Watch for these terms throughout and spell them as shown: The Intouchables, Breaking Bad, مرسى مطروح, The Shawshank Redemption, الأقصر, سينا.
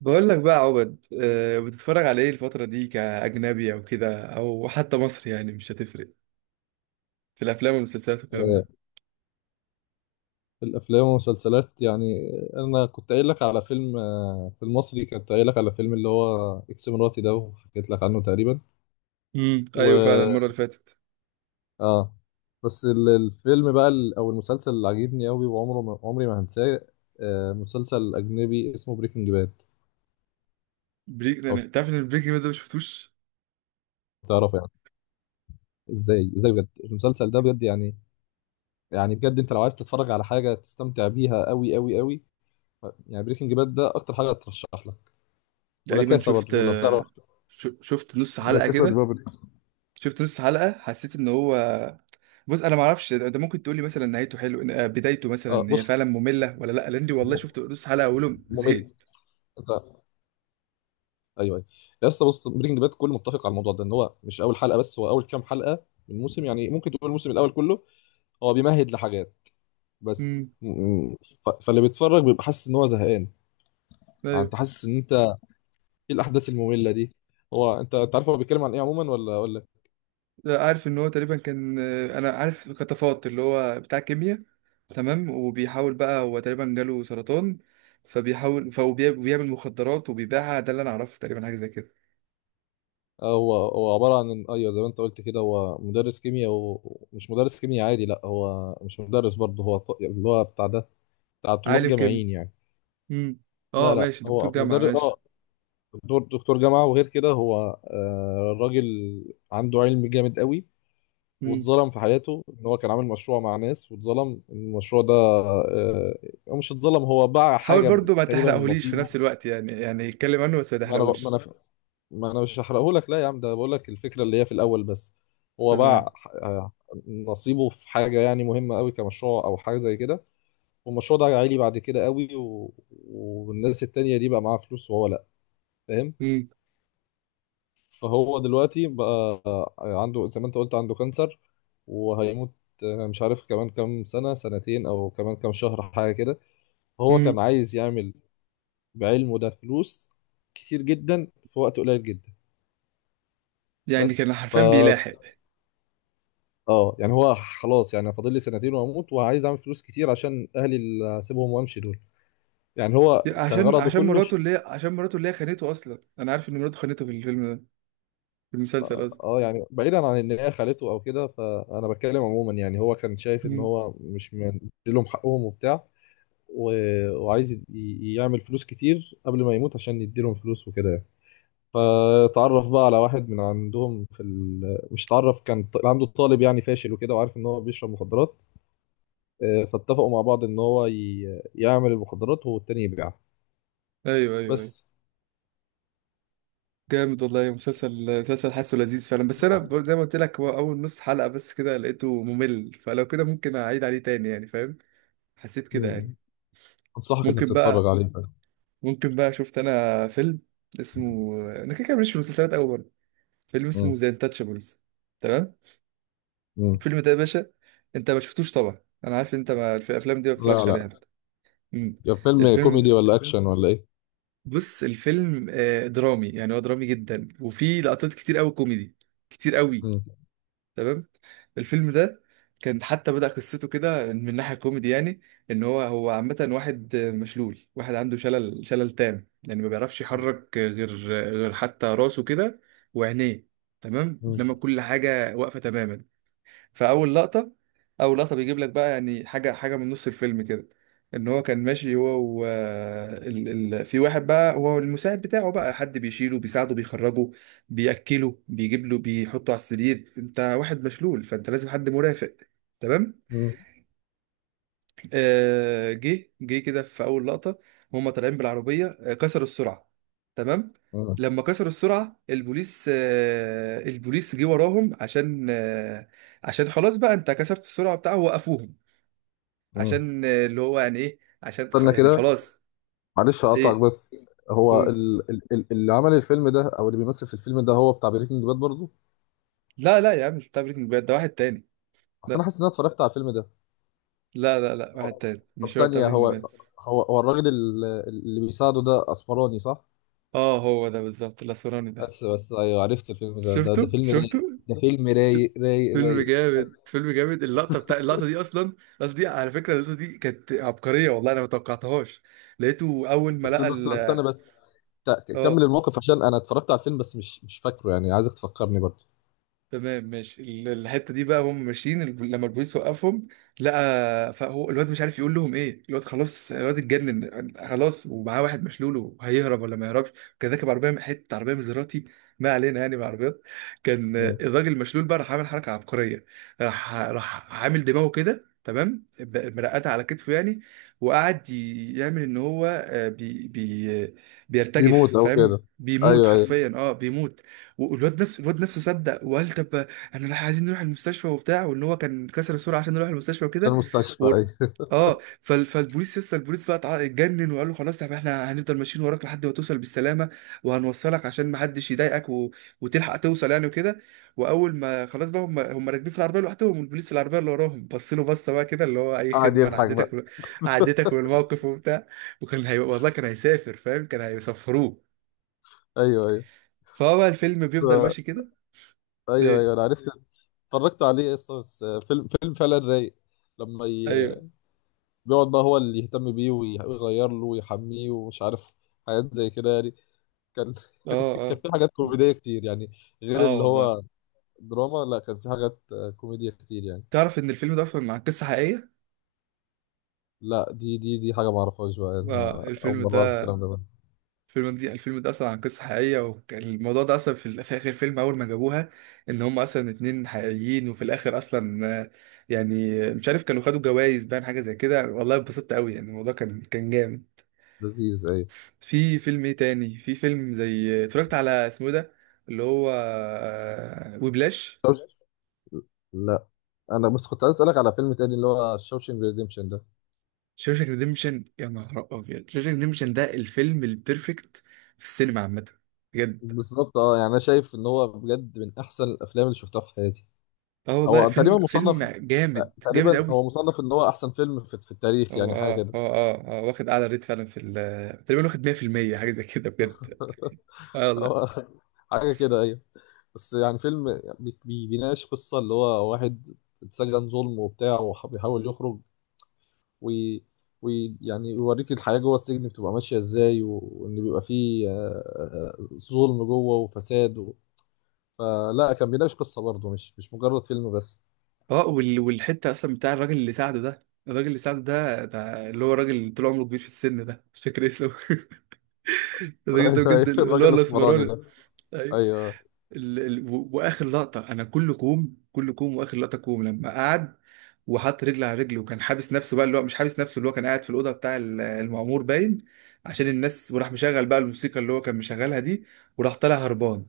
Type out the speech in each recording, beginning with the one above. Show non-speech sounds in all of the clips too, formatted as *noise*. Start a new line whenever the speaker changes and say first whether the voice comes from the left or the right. right: بقول لك بقى يا عبد بتتفرج على ايه الفترة دي كأجنبي او كده او حتى مصري؟ يعني مش هتفرق في الافلام والمسلسلات والكلام
left: آه،
right: ده.
left: في الافلام والمسلسلات يعني. انا كنت قايل لك على فيلم، في المصري، كنت قايل لك على فيلم اللي هو اكس مراتي ده، وحكيت لك عنه تقريبا.
right: ايوه، فعلا
left: و
right: المرة اللي فاتت.
left: اه بس الفيلم بقى او المسلسل اللي عجبني قوي وعمره ما عمري ما هنساه، مسلسل اجنبي اسمه بريكنج باد. او
right: تعرف ان البريك ده ما شفتوش؟
left: تعرفه يعني؟ ازاي بجد المسلسل ده بجد يعني. يعني بجد انت لو عايز تتفرج على حاجه تستمتع بيها قوي قوي قوي، يعني بريكنج باد ده اكتر حاجه ترشح لك. ولا
right: تقريبا
left: كاسه
right: شفت،
left: برضه لو تعرف،
right: شفت نص
left: لا
right: حلقة
left: كاسا دي
right: كده.
left: بابل.
right: شفت نص حلقة، حسيت ان هو. بص، انا ما اعرفش، انت ممكن تقول لي مثلا نهايته حلو، بدايته
left: اه
right: مثلا هي
left: بص،
right: فعلا مملة ولا لا؟ لان دي والله شفت
left: م-
right: نص حلقة اولهم زهقت.
left: ممل، انت؟ ايوه، ايوه يا اسطى. بص، بريكنج باد كله متفق على الموضوع ده، ان هو مش اول حلقه بس، هو اول كام حلقه من الموسم، يعني ممكن تقول الموسم الاول كله هو بيمهد لحاجات. بس
right: امم
left: م- م- ف- فاللي بيتفرج بيبقى حاسس ان هو زهقان، يعني انت حاسس ان انت ايه، الاحداث الممله دي. هو انت، انت عارف هو بيتكلم عن ايه عموما ولا اقول لك؟
right: لا، عارف ان هو تقريبا كان، انا عارف كتفوت، اللي هو بتاع كيمياء، تمام، وبيحاول بقى، هو تقريبا جاله سرطان، فبيحاول، فهو بيعمل مخدرات وبيبيعها. ده اللي انا اعرفه تقريبا، حاجه زي كده.
left: هو عباره عن، ايوه زي ما انت قلت كده، هو مدرس كيمياء، ومش مدرس كيمياء عادي. لا هو مش مدرس برضه، هو ط- اللي هو بتاع ده، بتاع طلاب
right: عالم كيمياء.
left: جامعيين يعني.
right: امم
left: لا
right: اه،
left: لا
right: ماشي، دكتور
left: هو
right: جامعه،
left: مدرس، اه
right: ماشي.
left: دكتور جامعة. وغير كده هو، الراجل عنده علم جامد قوي.
right: امم
left: واتظلم في حياته، ان هو كان عامل مشروع مع ناس، واتظلم إن المشروع ده هو مش اتظلم، هو باع
right: حاول
left: حاجة
right: برضو ما
left: تقريبا
right: تحرقهوليش في
left: نصيبه.
right: نفس الوقت يعني، يعني يتكلم عنه بس ما
left: ما انا ما
right: تحرقهوش.
left: انا ما انا مش هحرقه لك، لا يا عم، ده بقول لك الفكرة اللي هي في الاول بس. هو
right: تمام.
left: باع آه، نصيبه في حاجة يعني مهمة قوي، كمشروع او حاجة زي كده، والمشروع ده عالي بعد كده قوي و... والناس التانية دي بقى معاها فلوس وهو لا، فاهم؟
right: امم
left: فهو دلوقتي بقى عنده، زي ما انت قلت، عنده كانسر وهيموت، مش عارف كمان كام سنة، سنتين أو كمان كام شهر، حاجة كده. هو كان
right: امم
left: عايز يعمل بعلمه ده فلوس كتير جدا في وقت قليل جدا.
right: يعني كان
left: بس ف
right: حرفيا بيلاحق.
left: اه يعني هو خلاص، يعني فاضل لي سنتين واموت، وعايز اعمل فلوس كتير عشان اهلي اللي هسيبهم وامشي، دول يعني هو كان
right: عشان
left: غرضه
right: عشان
left: كله.
right: مراته اللي هي عشان مراته اللي هي خانته اصلا. انا عارف ان مراته خانته في الفيلم ده، في المسلسل
left: اه
right: قصدي.
left: يعني بعيدا عن ان هي خالته او كده، فانا بتكلم عموما، يعني هو كان شايف ان
right: امم
left: هو مش مديلهم حقهم وبتاع، وعايز يعمل فلوس كتير قبل ما يموت عشان يديلهم فلوس وكده يعني. فتعرف بقى على واحد من عندهم في ال... مش تعرف، كان ط- عنده طالب يعني فاشل وكده، وعارف ان هو بيشرب مخدرات، فاتفقوا مع بعض ان هو ي... يعمل المخدرات والتاني يبيعها.
right: ايوه ايوه ايوه.
left: بس.
right: جامد والله، مسلسل حاسه لذيذ فعلا. بس انا برضه
left: *laughs*
right: زي ما قلت لك، هو اول نص حلقة بس كده لقيته ممل، فلو كده ممكن اعيد عليه تاني يعني، فاهم؟ حسيت كده
left: مم.
right: يعني.
left: انصحك انك
right: ممكن
left: تتفرج
right: بقى
left: عليه بقى.
right: ممكن بقى شفت انا فيلم اسمه، انا كده كده ماليش في المسلسلات قوي برضه، فيلم اسمه
left: مم.
right: ذا انتاتشابلز، تمام؟
left: مم.
right: الفيلم ده يا باشا، انت ما شفتوش طبعا، انا عارف انت ما في الافلام دي ما
left: لا
right: بتتفرجش عليها
left: لا.
right: أنت. أمم.
left: يا فيلم
right: الفيلم
left: كوميدي
right: ده،
left: ولا اكشن ولا ايه؟
right: بص، الفيلم درامي، يعني هو درامي جدا وفي لقطات كتير قوي كوميدي، كتير قوي.
left: مم.
right: تمام. الفيلم ده كان حتى بدأ قصته كده من ناحية كوميدي يعني. ان هو، هو عامة واحد مشلول، واحد عنده شلل، تام يعني، ما بيعرفش يحرك غير، غير حتى راسه كده، وعينيه. تمام، انما
left: مم.
right: كل حاجة واقفة تماما. فاول لقطه، اول لقطه بيجيب لك بقى يعني حاجه، حاجه من نص الفيلم كده، ان هو كان ماشي هو في واحد بقى، هو المساعد بتاعه بقى، حد بيشيله، بيساعده، بيخرجه، بياكله، بيجيب له، بيحطه على السرير، انت واحد مشلول فانت لازم حد مرافق، تمام.
left: مم.
right: جه، كده في اول لقطه، وهم طالعين بالعربيه، كسروا السرعه، تمام.
left: مم.
right: لما كسروا السرعه البوليس، البوليس جه وراهم عشان عشان خلاص بقى، انت كسرت السرعه بتاعه، وقفوهم
left: مم.
right: عشان، اللي هو يعني ايه، عشان
left: استنى
right: يعني
left: كده،
right: خلاص.
left: معلش اقطعك
right: ايه؟
left: بس، هو
right: هو-
left: اللي عمل الفيلم ده او اللي بيمثل في الفيلم ده هو بتاع بريكنج باد برضه؟
right: لا لا يا عم، مش بتاع بريكنج باد ده، واحد تاني.
left: اصل انا
right: لا
left: حاسس ان انا اتفرجت على الفيلم ده.
right: لا لا لا، واحد تاني،
left: طب
right: مش هو بتاع
left: ثانيه،
right: بريكنج
left: هو
right: باد.
left: هو هو الراجل اللي بيساعده ده اسمراني صح؟
right: اه، هو ده بالظبط، الاسمراني ده.
left: بس بس ايوه، عرفت الفيلم ده، ده، ده
right: شفته،
left: فيلم
right: شفته،
left: رايق، ده فيلم
right: ش-
left: رايق رايق
right: فيلم
left: رايق.
right: جامد، فيلم جامد، اللقطه دي اصلا، اللقطه دي على فكره، اللقطه دي كانت عبقريه والله، انا ما توقعتهاش. لقيته اول ما
left: بس بس
right: لقى
left: بس
right: ال،
left: استنى بس،
right: اه.
left: كمل الموقف عشان انا اتفرجت على الفيلم بس مش مش فاكره، يعني عايزك تفكرني برضه.
right: تمام ماشي، الحته دي بقى هم ماشيين، لما البوليس وقفهم لقى، فهو الواد مش عارف يقول لهم ايه، الواد خلاص، الواد اتجنن خلاص، ومعاه واحد مشلول، وهيهرب ولا ما يهربش؟ كان راكب عربيه من حته، عربيه مزراتي، ما علينا يعني بعربيات. كان
left: مم.
right: الراجل المشلول بقى راح عامل حركه عبقريه. راح، راح عامل دماغه كده، تمام، مرقده على كتفه يعني، وقعد يعمل ان هو بي بي بيرتجف،
left: بيموت او
right: فاهم؟
left: كده؟
right: بيموت
left: ايوه ايوه.
right: حرفيا، اه بيموت. والواد نفسه، الواد نفسه صدق وقال طب، انا راح، عايزين نروح المستشفى وبتاع، وان هو كان كسر السرعه عشان نروح المستشفى
left: عشان
right: وكده
left: المستشفى،
right: و...
left: ايوه.
right: اه، فالبوليس لسه، البوليس بقى اتجنن وقال له خلاص، طب احنا هنفضل ماشيين وراك لحد ما توصل بالسلامه، وهنوصلك عشان ما حدش يضايقك و... وتلحق توصل يعني، وكده. واول ما خلاص بقى، هم راكبين في العربيه لوحدهم، والبوليس في العربيه اللي وراهم بص له بصه بقى كده اللي
left: *laughs*
right: هو اي
left: قاعد
right: خدمه، انا
left: يضحك
right: عديتك
left: بقى.
right: و... عديتك بالموقف وبتاع. وكان هي... والله كان هيسافر، فاهم؟ كان هيسفروه.
left: ايوه ايوه.
right: فهو بقى الفيلم
left: بس
right: بيفضل ماشي كده.
left: ايوه
right: إيه،
left: ايوه انا عرفت، اتفرجت عليه اصلا، بس فيلم فيلم فعلا رايق. لما ي...
right: ايوه،
left: بيقعد بقى هو اللي يهتم بيه ويغير له ويحميه ومش عارف، حاجات زي كده يعني. كان
right: اه
left: *laughs* كان
right: اه
left: في حاجات كوميدية كتير يعني، غير
right: اه
left: اللي
right: والله.
left: هو دراما. لا كان في حاجات كوميدية كتير يعني.
right: تعرف ان الفيلم ده اصلا عن قصه حقيقيه؟
left: لا، دي دي دي حاجة ما اعرفهاش بقى،
right: اه،
left: انا اول
right: الفيلم
left: مرة اعرف
right: ده،
left: الكلام ده.
right: الفيلم ده اصلا عن قصه حقيقيه. وكان الموضوع ده اصلا في، في اخر الفيلم اول ما جابوها، ان هم اصلا اتنين حقيقيين. وفي الاخر اصلا، يعني مش عارف، كانوا خدوا جوائز باين، حاجه زي كده، والله اتبسطت قوي يعني، الموضوع كان، كان جامد.
left: لذيذ، ايوه.
right: في فيلم ايه تاني، في فيلم زي اتفرجت على اسمه إيه ده، اللي هو وبلاش.
left: شوش... لا، انا بس كنت عايز اسالك على فيلم تاني، اللي هو شوشنج ريديمشن ده.
right: شوشانك ريديمشن، يا نهار ابيض، شوشانك ريديمشن ده الفيلم البيرفكت في السينما عامه، بجد.
left: بالظبط، اه يعني انا شايف ان هو بجد من احسن الافلام اللي شفتها في حياتي.
right: اه والله،
left: هو
right: فيلم،
left: تقريبا
right: فيلم
left: مصنف،
right: جامد جامد
left: تقريبا
right: قوي.
left: هو مصنف ان هو احسن فيلم في، في التاريخ،
right: هو
left: يعني حاجه
right: اه
left: كده.
right: هو اه اه واخد اعلى ريت فعلا في ال، تقريبا واخد 100% حاجه زي كده، بجد.
left: *laughs*
right: اه والله.
left: هو حاجه كده، ايوه. بس يعني فيلم بيناقش قصه، اللي هو واحد اتسجن ظلم وبتاع وبيحاول يخرج ويعني، يعني يوريك الحياه جوه السجن بتبقى ماشيه ازاي، وان بيبقى فيه ظلم جوه وفساد و... فلا، كان بيناقش قصه برضه، مش مش مجرد فيلم بس.
right: اه، والحته اصلا بتاع الراجل اللي ساعده ده، الراجل اللي ساعده ده، ده اللي هو الراجل اللي طول عمره كبير في السن ده، مش فاكر اسمه. *laughs*
left: *laughs*
right: الراجل ده
left: ايوه
right: بجد،
left: ايوه،
right: اللي
left: الراجل
right: هو
left: الاسمراني
right: الاسمراني.
left: ده.
right: أيوه.
left: ايوه.
right: واخر لقطه، انا كل كوم، كل كوم واخر لقطه كوم، لما قعد وحط رجل على رجل وكان حابس نفسه بقى، اللي هو مش حابس نفسه، اللي هو كان قاعد في الاوضه بتاع المعمور باين، عشان الناس، وراح مشغل بقى الموسيقى اللي هو كان مشغلها دي، وراح طالع هربان.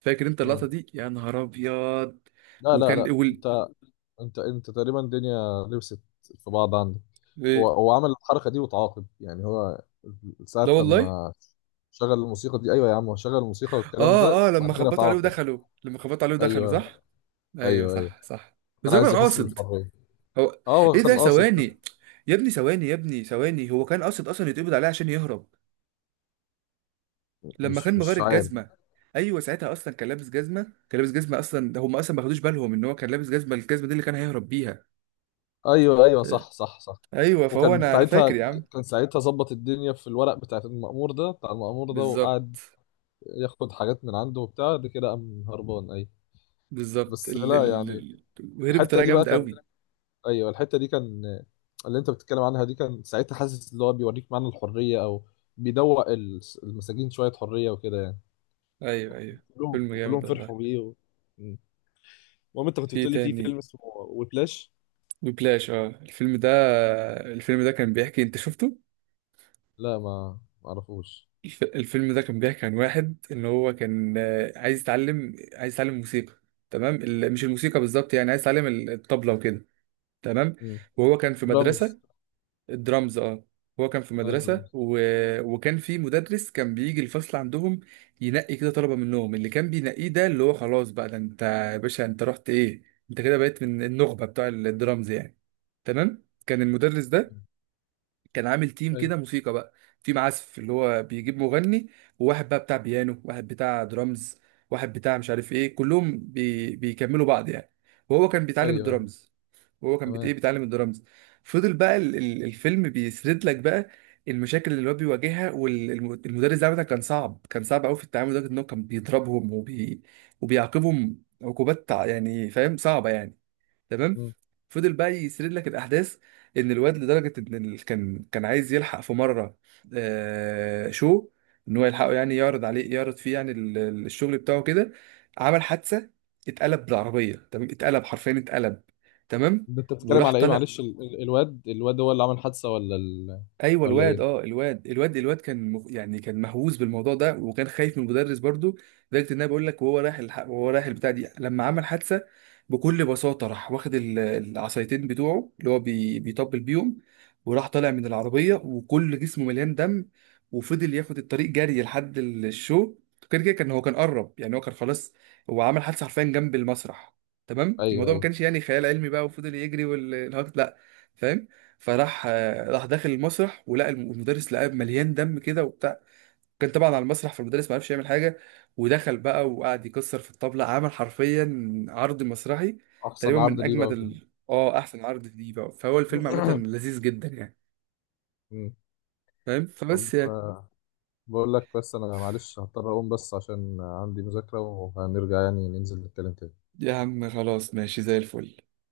right: فاكر انت
left: مم.
right: اللقطه دي؟ يا نهار ابيض.
left: لا لا
right: وكان
left: لا
right: وال...
left: انت، انت انت تقريبا الدنيا لبست في بعض عندك.
right: إيه؟
left: هو عمل الحركه دي وتعاقب يعني، هو ساعه
right: لا والله.
left: لما شغل الموسيقى دي؟ ايوه يا عم، هو شغل الموسيقى والكلام ده،
right: اه اه،
left: وبعد
right: لما
left: كده
right: خبطوا عليه
left: تعاقب.
right: ودخلوا، لما خبطوا عليه ودخلوا،
left: ايوه
right: صح. ايوه،
left: ايوه ايوه.
right: صح صح. بس
left: كان
right: هو كان
left: عايز يحس
right: قاصد.
left: بالحريه.
right: هو.
left: اه هو
right: ايه ده،
left: كان قاصد ده.
right: ثواني، يا ابني ثواني، يا ابني ثواني، هو كان قاصد اصلا يتقبض عليه عشان يهرب، لما
left: مش
right: كان مغير
left: مش عارف.
right: الجزمه. ايوه، ساعتها اصلا كان لابس جزمه، كان لابس جزمه اصلا، ده هم اصلا ما خدوش بالهم ان هو كان لابس جزمه، الجزمه دي اللي كان هيهرب بيها.
left: ايوه ايوه صح صح صح.
right: ايوه. فهو،
left: وكان
right: انا
left: ساعتها،
right: فاكر يا عم.
left: كان ساعتها ظبط الدنيا في الورق بتاع المأمور ده، بتاع المأمور ده، وقعد
right: بالظبط،
left: ياخد حاجات من عنده وبتاع ده، كده قام هربان، ايوه.
right: بالظبط.
left: بس لا يعني،
right: وهرب
left: الحته
right: بطريقه
left: دي بقى
right: جامده
left: كان،
right: قوي.
left: ايوه الحته دي كان، اللي انت بتتكلم عنها دي، كان ساعتها حاسس اللي هو بيوريك معنى الحريه، او بيدوق المساجين شويه حريه وكده يعني.
right: ايوه ايوه،
left: كلهم
right: فيلم
left: وكلهم
right: جامد والله.
left: فرحوا بيه و... مم. المهم انت كنت
right: في إيه
left: بتقولي في
right: تاني؟
left: فيلم اسمه ويبلاش.
right: وبلاش، اه، الفيلم ده، الفيلم ده كان بيحكي، انت شفته؟
left: لا، ما ما اعرفوش.
right: الفيلم ده كان بيحكي عن واحد ان هو كان عايز يتعلم، عايز يتعلم موسيقى، تمام، مش الموسيقى بالظبط يعني، عايز يتعلم الطبلة وكده، تمام.
left: مم.
right: وهو كان في
left: درامز،
right: مدرسة. الدرامز، اه، هو كان في
left: اه
right: مدرسة
left: درامز.
right: و... وكان في مدرس كان بيجي الفصل عندهم، ينقي كده طلبة منهم، اللي كان بينقيه ده اللي هو خلاص بقى، ده انت يا باشا، انت رحت ايه، انت كده بقيت من النخبة بتوع الدرامز يعني. تمام، كان المدرس ده
left: مم.
right: كان عامل تيم
left: ايوه
right: كده موسيقى بقى، تيم عزف اللي هو بيجيب مغني، وواحد بقى بتاع بيانو، واحد بتاع درامز، واحد بتاع مش عارف ايه، كلهم بيكملوا بعض يعني، وهو كان بيتعلم
left: ايوه.
right: الدرامز. وهو كان بت...
left: تمام.
right: ايه بيتعلم الدرامز. فضل بقى الفيلم بيسرد لك بقى المشاكل اللي هو بيواجهها، والمدرس ده عامة كان صعب، كان صعب قوي في التعامل، لدرجة ان هو كان بيضربهم وبيعاقبهم عقوبات يعني فاهم، صعبة يعني. تمام.
left: مم.
right: فضل بقى يسرد لك الاحداث، ان الواد لدرجه ان كان عايز يلحق في مره، شو، ان هو يلحقه يعني، يعرض عليه، يعرض فيه يعني الشغل بتاعه كده. عمل حادثه، اتقلب بالعربيه، تمام، اتقلب حرفيا اتقلب، تمام.
left: ده انت بتتكلم
right: وراح
left: على ايه؟
right: طالع.
left: معلش ال... الواد، الواد هو اللي عمل حادثه ولا ال...،
right: ايوه
left: ولا
right: الواد، اه
left: ايه؟
right: الواد كان مخ... يعني كان مهووس بالموضوع ده وكان خايف من المدرس برضو، لدرجه ان انا بقول لك، وهو رايح وهو رايح البتاع دي، لما عمل حادثه بكل بساطه، راح واخد العصايتين بتوعه اللي هو بيطبل بيهم، وراح طالع من العربيه وكل جسمه مليان دم. وفضل ياخد الطريق جري لحد الشو. كده كده، كان قرب يعني، هو كان خلاص، هو عمل حادثه حرفيا جنب المسرح، تمام،
left: ايوه
right: الموضوع ما
left: ايوه.
right: كانش يعني خيال علمي بقى، وفضل يجري والهكت لا، فاهم؟ فراح، راح داخل المسرح، ولقى المدرس، لقاه مليان دم كده وبتاع، كان طبعا على المسرح، فالمدرس ما عرفش يعمل حاجه. ودخل بقى وقعد يكسر في الطبله، عمل حرفيا عرض مسرحي،
left: احسن
right: تقريبا
left: عرض
right: من
left: ليه بقى
right: اجمد
left: وكده.
right: ال... اه احسن عرض دي بقى. فهو الفيلم عامه
left: *clears throat*
right: لذيذ جدا يعني،
left: مم.
right: فاهم؟
left: طب
right: فبس يعني.
left: بقول لك، بس انا معلش هضطر اقوم، بس عشان عندي مذاكرة، وهنرجع يعني ننزل نتكلم تاني.
right: يا عم خلاص، ماشي زي الفل.